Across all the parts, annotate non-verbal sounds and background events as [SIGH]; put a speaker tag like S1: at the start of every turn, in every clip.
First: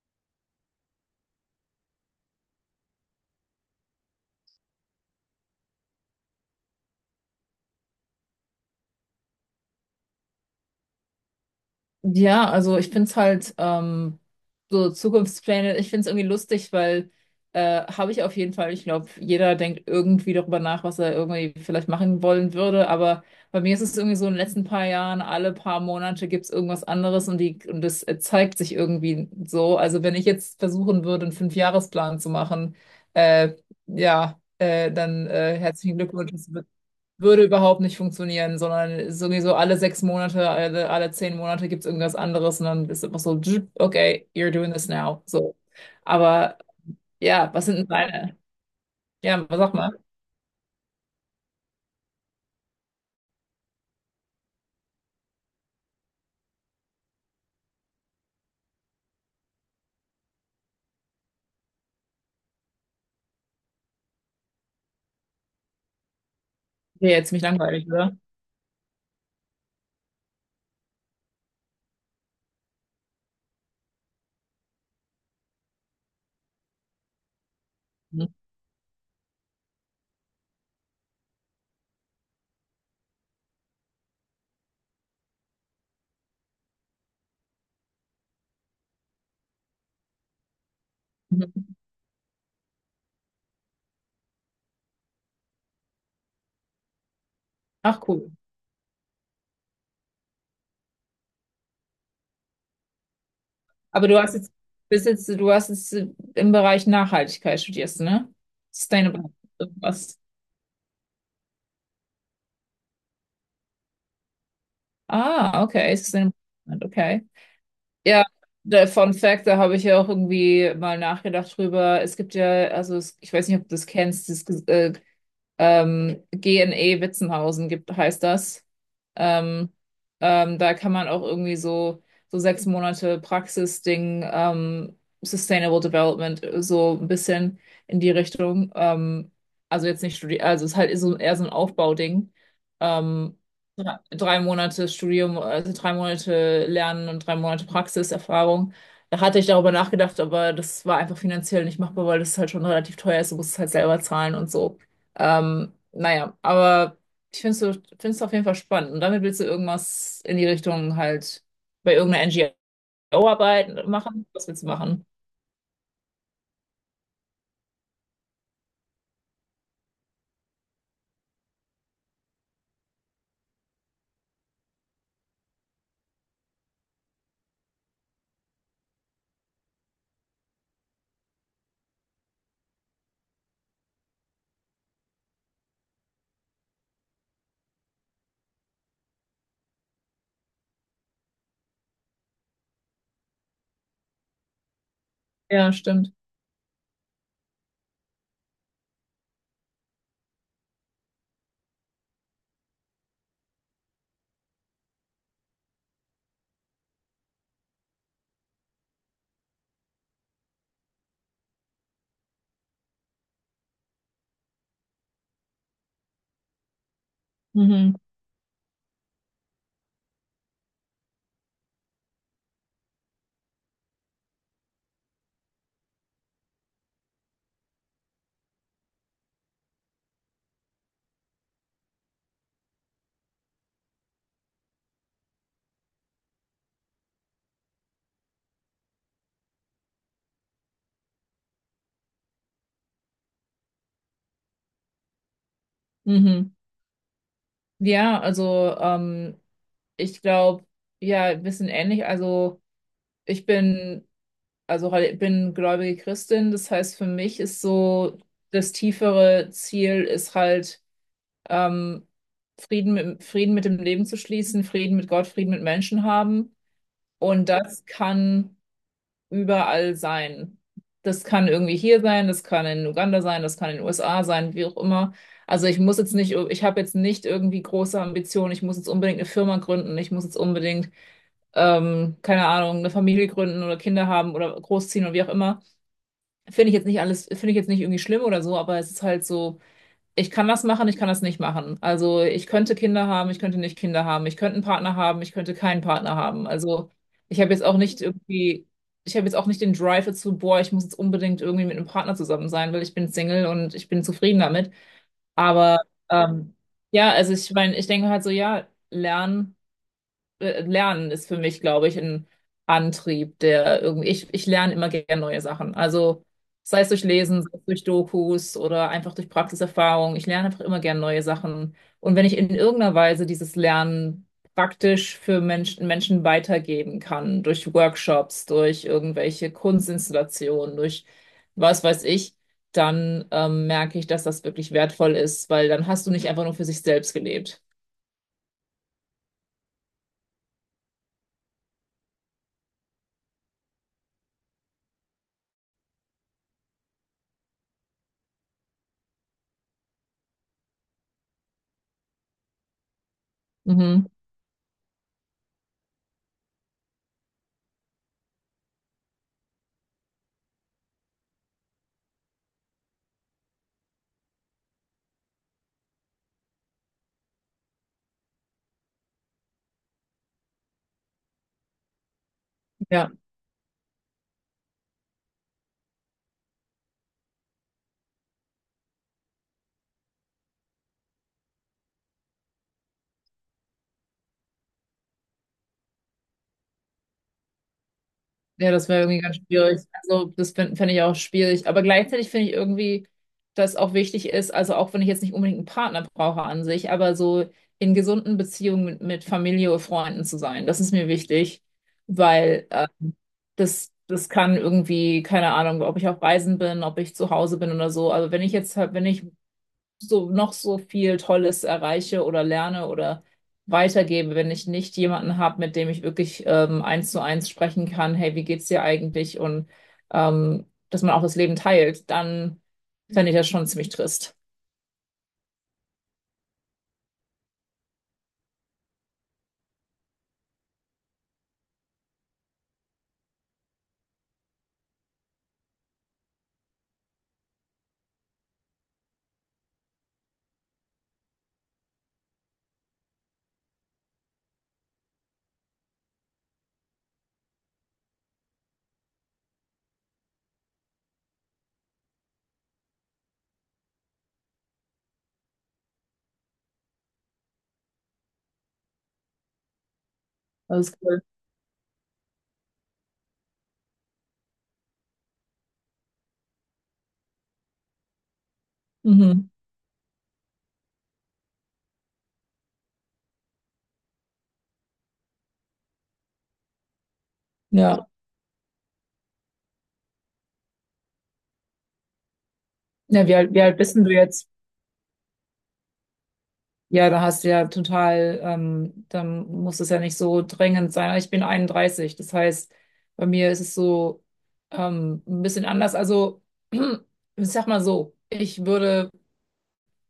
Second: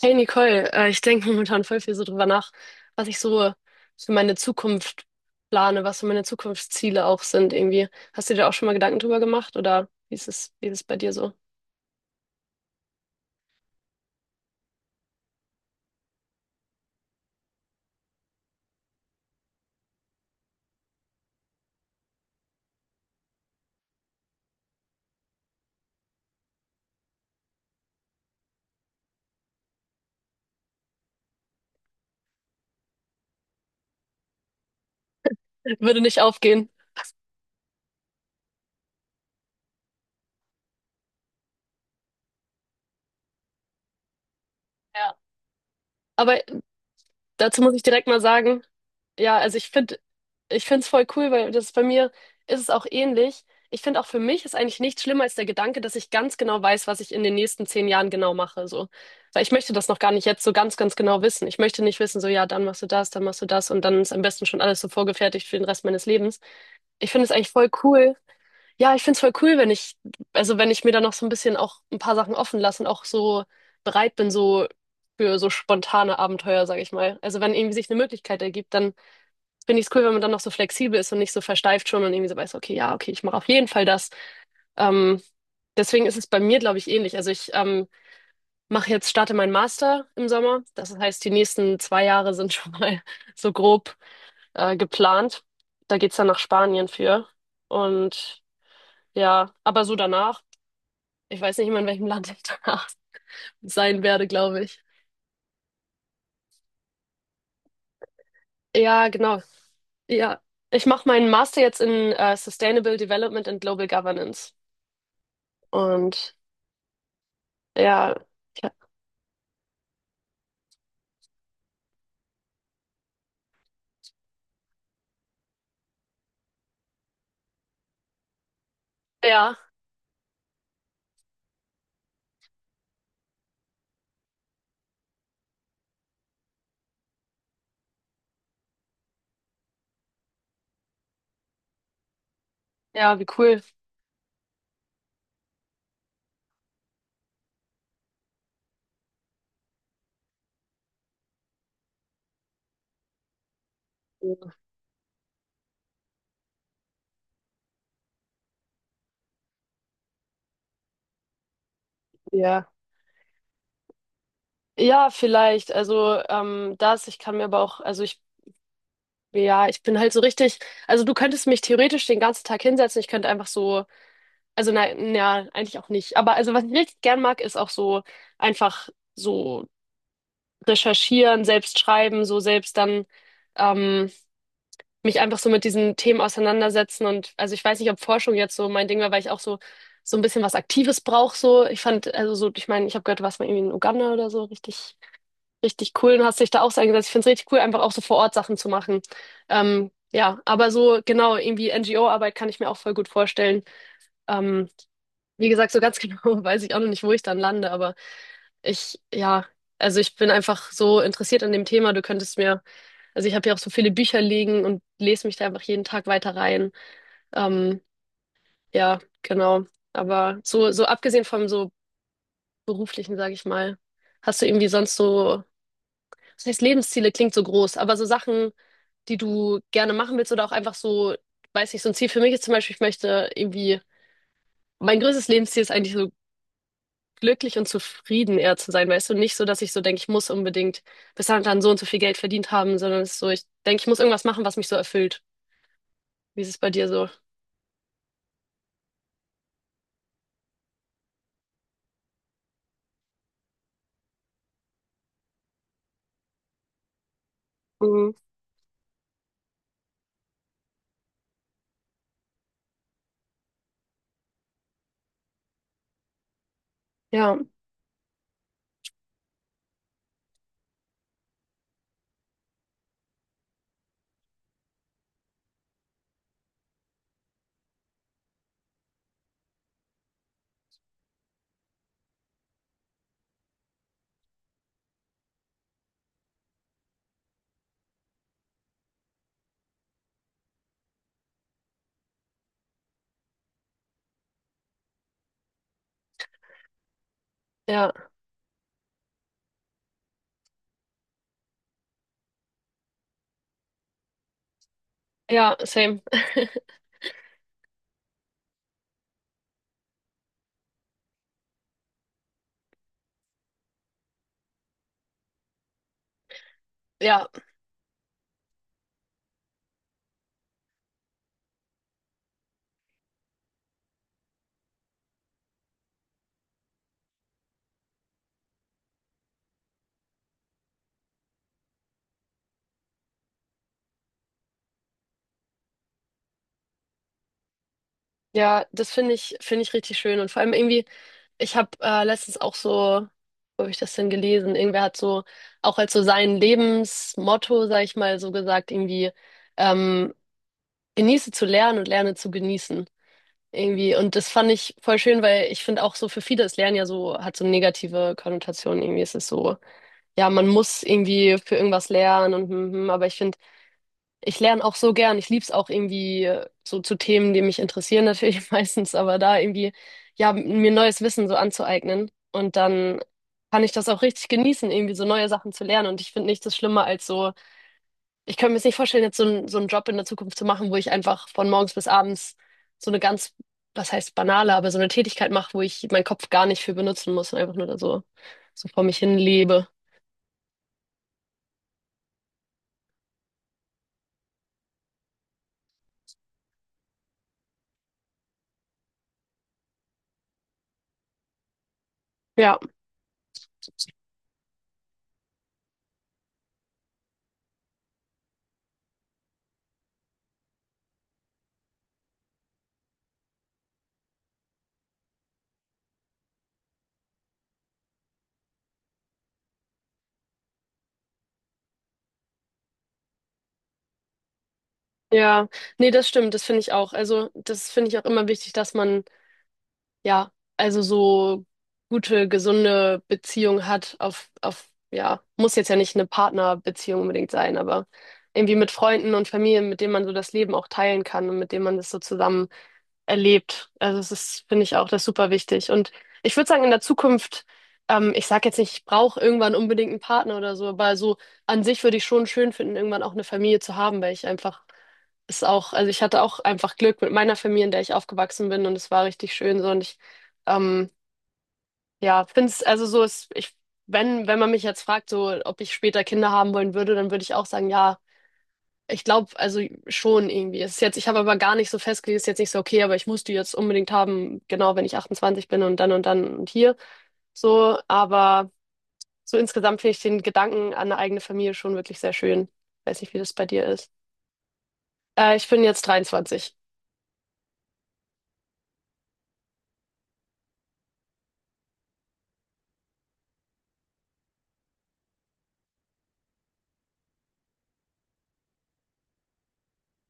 S1: Hey Nicole, ich denke momentan voll viel so drüber nach, was ich so für meine Zukunft plane, was so meine Zukunftsziele auch sind irgendwie. Hast du dir auch schon mal Gedanken drüber gemacht oder wie ist es bei dir so?
S2: Ja, also ich finde es halt so Zukunftspläne, ich finde es irgendwie lustig, weil habe ich auf jeden Fall. Ich glaube, jeder denkt irgendwie darüber nach, was er irgendwie vielleicht machen wollen würde. Aber bei mir ist es irgendwie so in den letzten paar Jahren, alle paar Monate gibt es irgendwas anderes und das zeigt sich irgendwie so. Also wenn ich jetzt versuchen würde, einen Fünfjahresplan zu machen, äh, ja, dann
S1: [LAUGHS]
S2: herzlichen
S1: Würde nicht
S2: Glückwunsch,
S1: aufgehen.
S2: würde überhaupt nicht funktionieren, sondern sowieso alle sechs Monate, alle zehn Monate gibt es irgendwas anderes und dann ist einfach so, "Dzzt, okay, you're doing this
S1: Ja.
S2: now." So.
S1: Aber
S2: Aber ja,
S1: dazu
S2: was
S1: muss
S2: sind
S1: ich
S2: denn
S1: direkt mal
S2: deine?
S1: sagen, ja,
S2: Ja,
S1: also ich
S2: sag mal.
S1: finde, ich finde es voll cool, weil das bei mir ist es auch ähnlich. Ich finde auch, für mich ist eigentlich nichts schlimmer als der Gedanke, dass ich ganz genau weiß, was ich in den nächsten 10 Jahren genau mache, so. Weil ich möchte das noch gar nicht jetzt so ganz, ganz genau wissen. Ich möchte nicht wissen, so, ja, dann machst du das, dann machst du das und dann ist am besten schon alles so vorgefertigt für den Rest meines Lebens. Ich
S2: Ja,
S1: finde
S2: jetzt
S1: es
S2: ziemlich
S1: eigentlich voll
S2: langweilig,
S1: cool,
S2: oder?
S1: ja, ich find's voll cool, wenn ich, also wenn ich mir da noch so ein bisschen auch ein paar Sachen offen lasse und auch so bereit bin, so für so spontane Abenteuer, sag ich mal. Also wenn irgendwie sich eine
S2: Mhm.
S1: Möglichkeit ergibt, dann find ich's cool, wenn man dann noch so flexibel ist und nicht so versteift schon und irgendwie so weiß, okay, ja, okay, ich mache auf jeden Fall das. Ähm, Deswegen ist es bei mir, glaube ich, ähnlich. Also ich mache jetzt, starte meinen Master im Sommer. Das heißt, die
S2: Mhm.
S1: nächsten 2 Jahre [LAUGHS] sind schon mal [LAUGHS] so grob geplant. Da geht's dann nach Spanien für.
S2: Ach, cool.
S1: Und ja, aber so danach. Ich weiß nicht mehr, in welchem Land ich danach [LAUGHS] sein
S2: Aber du
S1: werde,
S2: hast jetzt,
S1: glaube ich.
S2: bist jetzt, du hast jetzt im Bereich Nachhaltigkeit studierst, ne?
S1: Ja,
S2: Sustainable
S1: genau.
S2: irgendwas.
S1: Ja, ich mache meinen Master jetzt in Sustainable Development and Global Governance.
S2: Ah, okay, Sustainable,
S1: Und
S2: okay.
S1: ja,
S2: Ja,
S1: ja,
S2: der Fun Fact, da habe ich ja auch irgendwie mal nachgedacht drüber. Es gibt ja, also es, ich weiß nicht, ob du das kennst, das GNE Witzenhausen gibt, heißt das.
S1: ja,
S2: Ähm, Da kann man auch irgendwie so, so sechs Monate Praxisding, Sustainable Development, so ein bisschen in die Richtung. Also jetzt nicht studieren, also es ist halt so, eher so ein Aufbauding.
S1: ja, wie
S2: Ähm,
S1: cool.
S2: Drei Monate Studium, also drei Monate Lernen und drei Monate Praxiserfahrung. Da hatte ich darüber nachgedacht, aber das war einfach finanziell nicht machbar, weil das halt schon relativ teuer ist. Du musst es halt selber zahlen und so. Naja, aber ich finde es so, find's auf jeden Fall spannend. Und damit willst du irgendwas in die Richtung halt bei irgendeiner
S1: Ja.
S2: NGO arbeit machen? Was willst du machen?
S1: Ja, vielleicht. Also das, ich kann mir aber auch, also ich, ja, ich bin halt so richtig, also du könntest mich theoretisch den ganzen Tag hinsetzen, ich könnte einfach so, also nein, ja, eigentlich auch nicht. Aber also was ich richtig gern mag, ist auch so einfach so recherchieren, selbst schreiben, so selbst dann ähm, mich einfach so mit diesen Themen auseinandersetzen. Und also ich weiß nicht, ob Forschung jetzt so mein Ding war, weil ich auch so, so ein bisschen was Aktives brauche. So. Ich fand, also so, ich meine, ich habe gehört, du warst mal irgendwie in Uganda oder so, richtig,
S2: Ja,
S1: richtig
S2: stimmt.
S1: cool, und hast dich da auch so eingesetzt. Ich finde es richtig cool, einfach auch so vor Ort Sachen zu machen. Ja, aber so genau, irgendwie NGO-Arbeit kann ich mir auch voll gut vorstellen. Ähm, Wie gesagt, so ganz [LAUGHS] genau weiß ich auch noch nicht, wo ich dann lande, aber ich, ja, also ich bin einfach so interessiert an dem Thema, du könntest mir, also ich habe ja auch so viele Bücher liegen und lese mich da einfach jeden Tag weiter rein. Ähm,
S2: Mhm.
S1: ja, genau. Aber so, so abgesehen vom so beruflichen, sage ich mal, hast du irgendwie sonst so, das heißt, Lebensziele klingt so groß, aber so Sachen, die du gerne machen willst oder auch einfach so, weiß nicht, so ein Ziel für mich ist zum Beispiel, ich möchte irgendwie, mein größtes Lebensziel ist eigentlich so, glücklich und zufrieden eher zu sein, weißt du, nicht so, dass ich so denke, ich muss unbedingt bis dann und dann so und so viel Geld verdient haben, sondern es ist so, ich denke, ich muss irgendwas machen, was mich so erfüllt. Wie ist
S2: Mhm.
S1: es bei dir so?
S2: Ja, also ich glaube, ja, ein bisschen ähnlich. Also ich bin, bin gläubige Christin. Das heißt, für mich ist so das tiefere Ziel ist halt, ähm, Frieden mit dem Leben zu schließen, Frieden mit Gott, Frieden mit Menschen haben.
S1: Ja,
S2: Und das kann überall sein. Das kann irgendwie hier sein, das kann in Uganda sein, das kann in den USA sein, wie auch immer. Also ich muss jetzt nicht, ich habe jetzt nicht irgendwie große Ambitionen, ich muss jetzt unbedingt eine Firma gründen, ich muss jetzt unbedingt, keine Ahnung, eine Familie gründen oder Kinder haben oder großziehen oder wie auch immer. Finde ich jetzt nicht alles, finde ich jetzt nicht irgendwie schlimm oder so, aber es ist halt so, ich kann das machen, ich kann das nicht machen. Also ich könnte Kinder haben, ich könnte nicht Kinder haben, ich könnte einen Partner haben, ich könnte keinen Partner haben. Also ich habe jetzt auch
S1: ja,
S2: nicht irgendwie, ich habe jetzt auch nicht den Drive dazu, boah, ich muss jetzt unbedingt irgendwie mit einem Partner zusammen sein, weil ich bin Single und ich bin zufrieden damit.
S1: ja,
S2: Aber
S1: same.
S2: ähm, ja, also ich meine, ich denke halt so, ja, Lernen ist für mich, glaube ich, ein Antrieb, der irgendwie, ich lerne immer gerne neue Sachen. Also sei es durch
S1: Ja,
S2: Lesen, sei es durch Dokus oder einfach durch Praxiserfahrung. Ich lerne einfach immer gerne neue Sachen. Und wenn ich in irgendeiner Weise dieses Lernen praktisch Menschen weitergeben kann, durch Workshops, durch irgendwelche Kunstinstallationen, durch was weiß ich, dann merke ich, dass das wirklich wertvoll ist, weil dann hast du nicht einfach nur für sich selbst gelebt.
S1: ja, das finde ich richtig schön. Und vor allem irgendwie, ich habe letztens auch so, wo habe ich das denn gelesen? Irgendwer hat so, auch als so sein Lebensmotto, sag ich mal, so gesagt, irgendwie, ähm, genieße zu lernen und lerne zu genießen. Irgendwie.
S2: Mhm.
S1: Und das fand ich voll schön, weil ich finde auch so, für viele ist Lernen ja so, hat so negative Konnotationen. Irgendwie ist es so, ja, man muss irgendwie für irgendwas lernen und, mhm, aber ich finde, ich lerne auch so gern. Ich liebe es auch irgendwie so zu Themen, die mich interessieren natürlich [LAUGHS] meistens, aber da irgendwie, ja, mir neues Wissen so anzueignen. Und dann
S2: Ja.
S1: kann ich das auch richtig genießen, irgendwie so neue Sachen zu lernen. Und ich finde, nichts ist schlimmer als so, ich könnte mir jetzt nicht vorstellen, jetzt so, so einen Job in der Zukunft zu machen, wo ich einfach von morgens bis abends so eine ganz, was heißt banale, aber so eine Tätigkeit mache, wo ich meinen Kopf gar nicht für benutzen muss und einfach nur da so, so
S2: Ja,
S1: vor
S2: das
S1: mich
S2: wäre
S1: hin
S2: irgendwie ganz
S1: lebe.
S2: schwierig. Also, das fänd ich auch schwierig. Aber gleichzeitig finde ich irgendwie, dass auch wichtig ist, also auch wenn ich jetzt nicht unbedingt einen Partner brauche an sich, aber so in gesunden Beziehungen mit Familie oder Freunden zu sein, das ist mir wichtig,
S1: Ja,
S2: weil das, das kann irgendwie, keine Ahnung, ob ich auf Reisen bin, ob ich zu Hause bin oder so. Also, wenn ich so noch so viel Tolles erreiche oder lerne oder weitergebe, wenn ich nicht jemanden habe, mit dem ich wirklich eins zu eins sprechen kann, hey, wie geht's dir eigentlich? Und dass man auch das Leben teilt, dann fände ich das schon ziemlich trist.
S1: ja, nee, das stimmt, das finde ich auch. Also, das finde ich auch immer wichtig, dass man, ja, also so gute, gesunde Beziehung hat, auf, ja, muss jetzt ja nicht eine Partnerbeziehung unbedingt sein, aber irgendwie mit Freunden und Familien, mit denen man so das Leben auch teilen kann und mit denen man das so zusammen erlebt. Also es ist, finde ich auch, das ist super wichtig. Und ich würde sagen, in der Zukunft, ich sage jetzt nicht, ich brauche irgendwann unbedingt einen Partner oder so, aber so an sich würde ich schon schön finden, irgendwann auch eine Familie zu haben, weil ich einfach, ist auch, also ich hatte auch einfach Glück mit meiner Familie, in der ich aufgewachsen bin, und es war richtig schön so, und ich
S2: Das
S1: ähm,
S2: ist cool.
S1: ja, finde es, also so ist, ich, wenn man mich jetzt fragt, so ob ich später Kinder haben wollen würde, dann würde ich auch sagen, ja, ich glaube,
S2: Mhm.
S1: also schon irgendwie. Es ist jetzt, ich habe aber gar nicht so festgelegt, es ist jetzt nicht so, okay, aber ich muss die jetzt unbedingt haben, genau, wenn ich 28 bin und dann und dann und hier. So,
S2: Ja.
S1: aber so insgesamt finde ich den Gedanken an eine eigene Familie schon wirklich sehr schön. Weiß nicht, wie
S2: Ja,
S1: das bei
S2: wie
S1: dir
S2: alt
S1: ist.
S2: bist denn du jetzt?
S1: Ich bin jetzt 23.
S2: Ja, da hast du ja total, dann muss es ja nicht so drängend sein. Ich bin 31, das heißt, bei mir ist es so ein bisschen anders. Also, [CLEARS THROAT] ich sag mal so, ich würde,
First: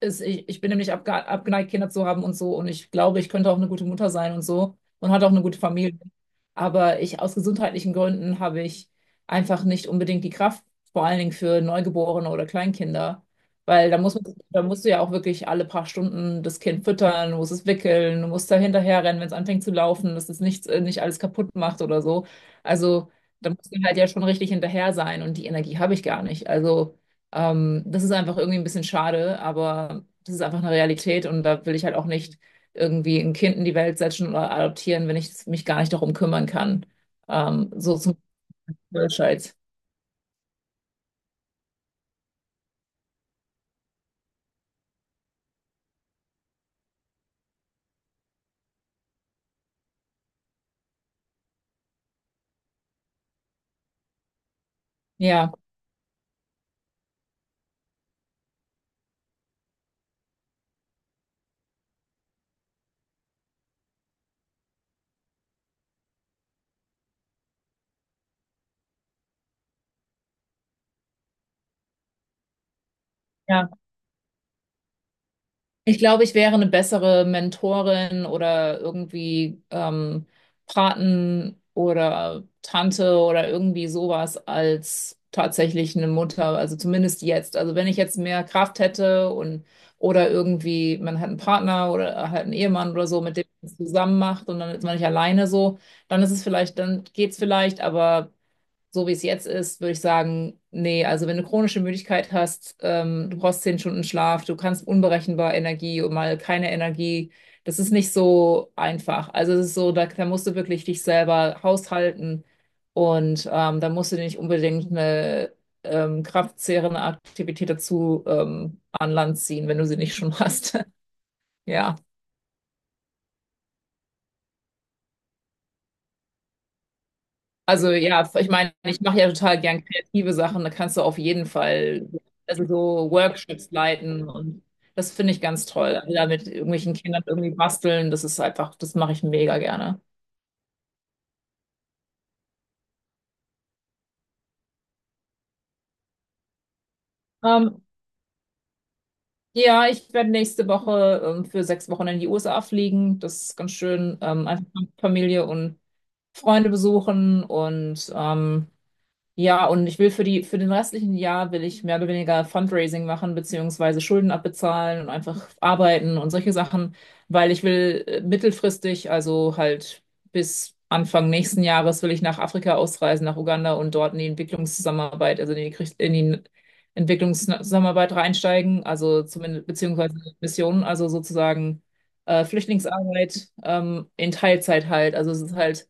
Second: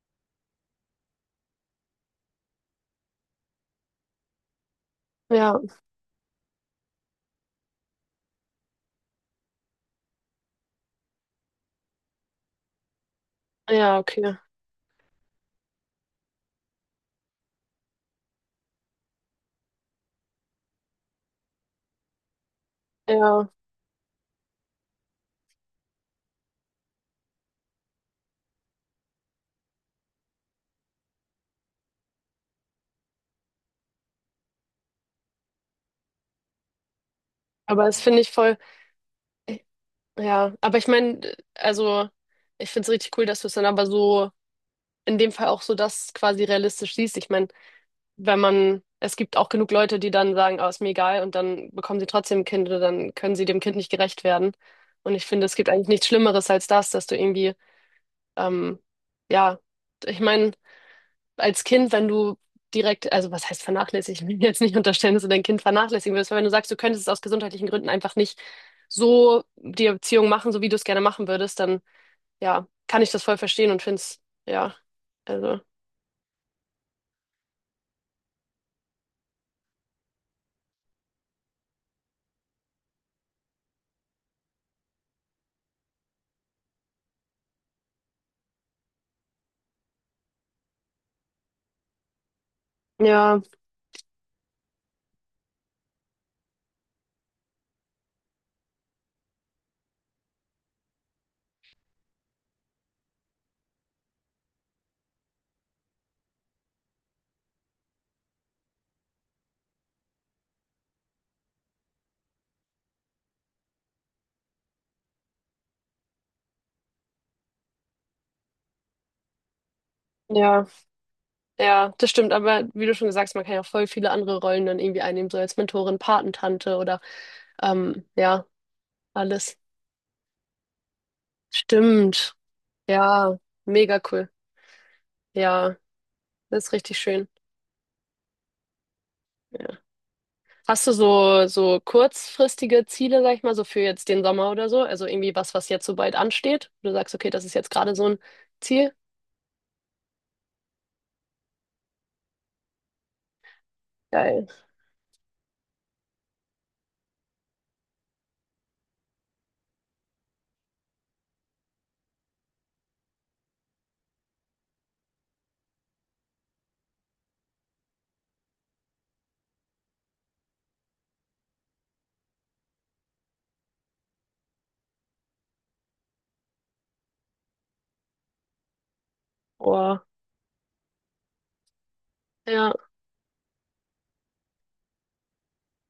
S2: ich bin nämlich abgeneigt, Kinder zu haben und so. Und ich glaube, ich könnte auch eine gute Mutter sein und so. Und hat auch eine
S1: Ja,
S2: gute Familie. Aber ich, aus gesundheitlichen Gründen habe ich einfach nicht unbedingt die Kraft, vor allen Dingen für Neugeborene oder Kleinkinder. Weil
S1: ja, okay.
S2: da musst du ja auch wirklich alle paar Stunden das Kind füttern, du musst es wickeln, du musst da hinterherrennen, wenn es anfängt zu laufen, dass es nichts, nicht alles kaputt macht oder so. Also
S1: Ja,
S2: da musst du halt ja schon richtig hinterher sein und die Energie habe ich gar nicht. Also das ist einfach irgendwie ein bisschen schade, aber das ist einfach eine Realität und da will ich halt auch nicht irgendwie ein Kind in die Welt setzen oder adoptieren, wenn ich mich gar nicht darum kümmern kann.
S1: aber
S2: So
S1: das
S2: zum
S1: finde ich voll.
S2: Beispiel.
S1: Ja, aber ich meine, also ich finde es richtig cool, dass du es dann aber so in dem Fall auch so das quasi realistisch siehst. Ich meine, wenn man, es gibt auch genug Leute, die dann sagen, ah, ist mir egal, und dann bekommen sie trotzdem ein Kind oder dann können sie dem Kind nicht gerecht werden. Und ich finde,
S2: Ja,
S1: es gibt eigentlich nichts Schlimmeres als das, dass du irgendwie, ähm, ja, ich meine, als Kind, wenn du direkt, also was heißt vernachlässigen? Ich will jetzt nicht unterstellen, dass du dein Kind vernachlässigen würdest, aber wenn du sagst, du könntest es aus gesundheitlichen Gründen einfach nicht so die Erziehung machen, so wie du es gerne machen würdest, dann ja, kann ich das voll
S2: ja.
S1: verstehen und finde es, ja, also,
S2: Ich glaube, ich wäre eine bessere Mentorin oder irgendwie Paten oder Tante oder irgendwie sowas als tatsächlich eine Mutter, also zumindest jetzt. Also wenn ich jetzt mehr Kraft hätte und oder irgendwie, man hat einen Partner oder halt einen Ehemann oder so, mit
S1: ja,
S2: dem man es zusammen macht und dann ist man nicht alleine so, dann ist es vielleicht, dann geht's vielleicht, aber so wie es jetzt ist, würde ich sagen, nee, also wenn du chronische Müdigkeit hast, du brauchst zehn Stunden Schlaf, du kannst unberechenbar Energie und mal keine Energie, das ist nicht so einfach. Also es ist so, da musst du wirklich dich selber haushalten und da musst du dir nicht unbedingt eine kraftzehrende Aktivität dazu an Land ziehen, wenn du sie nicht schon
S1: ja,
S2: hast. [LAUGHS]
S1: ja,
S2: Ja.
S1: das stimmt, aber wie du schon gesagt hast, man kann ja voll viele andere Rollen dann irgendwie einnehmen, so als Mentorin, Patentante oder,
S2: Also ja,
S1: ja,
S2: ich meine, ich mache ja
S1: alles.
S2: total gern kreative Sachen, da kannst du auf jeden Fall
S1: Stimmt,
S2: also so
S1: ja,
S2: Workshops
S1: mega
S2: leiten
S1: cool,
S2: und das finde ich ganz
S1: ja,
S2: toll. Also da mit
S1: das ist
S2: irgendwelchen
S1: richtig
S2: Kindern
S1: schön.
S2: irgendwie basteln, das ist einfach, das mache ich mega
S1: Ja.
S2: gerne.
S1: Hast du so, so kurzfristige Ziele, sag ich mal, so für jetzt den Sommer oder so? Also irgendwie was, was jetzt so bald ansteht? Du sagst, okay, das ist jetzt
S2: Ähm,
S1: gerade so ein Ziel.
S2: ja, ich werde nächste Woche für sechs Wochen in die USA fliegen. Das ist ganz schön.
S1: Geil.
S2: Einfach Familie und Freunde besuchen und ja, und ich will für die, für den restlichen Jahr will ich mehr oder weniger Fundraising machen, beziehungsweise Schulden abbezahlen und einfach arbeiten und solche Sachen, weil ich will mittelfristig, also halt bis Anfang nächsten Jahres will ich nach Afrika ausreisen, nach Uganda und dort in die Entwicklungszusammenarbeit, in die Entwicklungszusammenarbeit reinsteigen, also zumindest,
S1: Oh,
S2: beziehungsweise Missionen, also sozusagen
S1: ja.
S2: Flüchtlingsarbeit, in Teilzeit halt. Also es ist halt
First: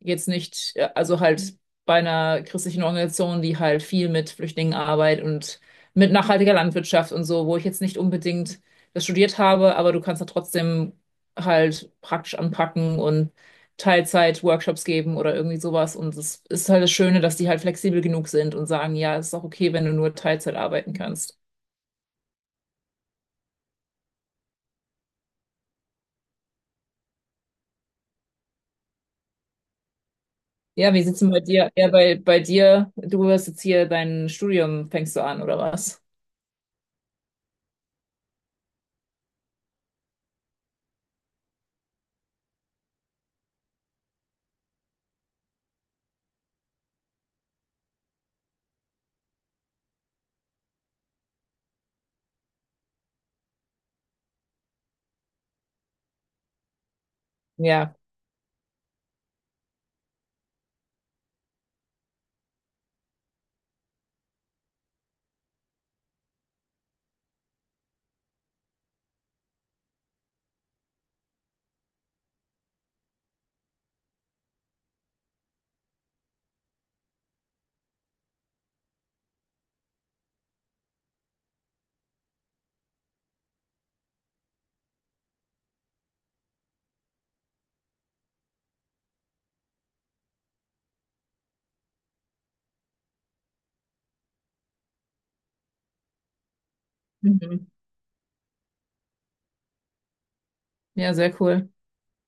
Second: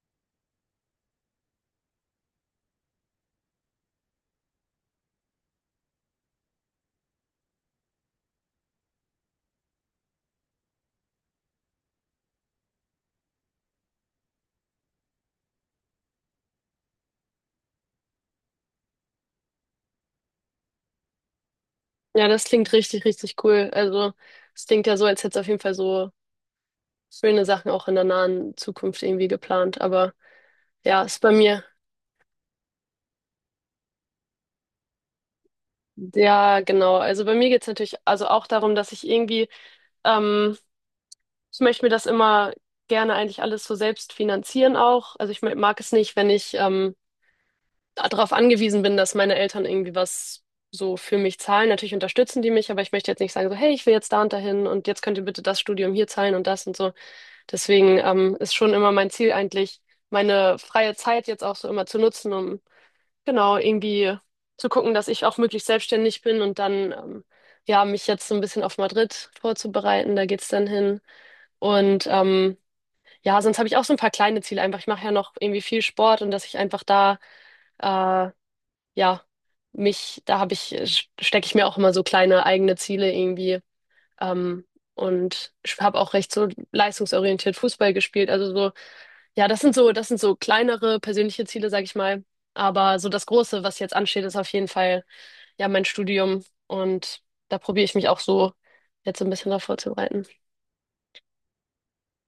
S2: jetzt nicht, also halt bei einer christlichen Organisation, die halt viel mit Flüchtlingen arbeitet und mit nachhaltiger Landwirtschaft und so, wo ich jetzt nicht unbedingt das studiert habe, aber du kannst da trotzdem halt praktisch anpacken und Teilzeit-Workshops geben oder irgendwie sowas. Und es ist halt das Schöne, dass die halt flexibel genug sind und sagen, ja, es ist auch okay, wenn du nur Teilzeit arbeiten kannst.
S1: Ja, das klingt richtig, richtig cool. Also, es klingt ja so, als hättest du auf jeden Fall so schöne Sachen auch in der nahen Zukunft irgendwie geplant. Aber
S2: Ja, wie
S1: ja,
S2: sieht's
S1: ist
S2: denn
S1: bei
S2: bei
S1: mir.
S2: dir? Ja, bei dir, du wirst jetzt hier dein Studium, fängst du an, oder was?
S1: Ja, genau. Also bei mir geht's natürlich also auch darum, dass ich irgendwie, ähm, ich möchte mir das immer gerne eigentlich alles so selbst finanzieren auch. Also ich mag es nicht, wenn ich, darauf angewiesen bin, dass meine Eltern irgendwie was so für mich zahlen. Natürlich unterstützen die mich, aber ich möchte jetzt nicht sagen, so, hey, ich will jetzt da und dahin und jetzt könnt ihr bitte das Studium hier zahlen und das und so.
S2: Ja.
S1: Deswegen ist schon immer mein Ziel eigentlich, meine freie Zeit jetzt auch so immer zu nutzen, um genau irgendwie zu gucken, dass ich auch möglichst selbstständig bin, und dann ja, mich jetzt so ein bisschen auf Madrid vorzubereiten. Da geht's dann hin, und ja, sonst habe ich auch so ein paar kleine Ziele einfach. Ich mache ja noch irgendwie viel Sport, und dass ich einfach da äh, ja, mich, da habe ich, stecke ich mir auch immer so kleine eigene Ziele irgendwie. Ähm, und ich habe auch recht so leistungsorientiert Fußball gespielt. Also so, ja, das sind so kleinere persönliche Ziele, sag ich mal. Aber so das Große, was jetzt ansteht, ist auf jeden Fall ja mein Studium. Und da
S2: Mhm.
S1: probiere ich mich auch so jetzt so ein bisschen darauf vorzubereiten.
S2: Ja, sehr cool.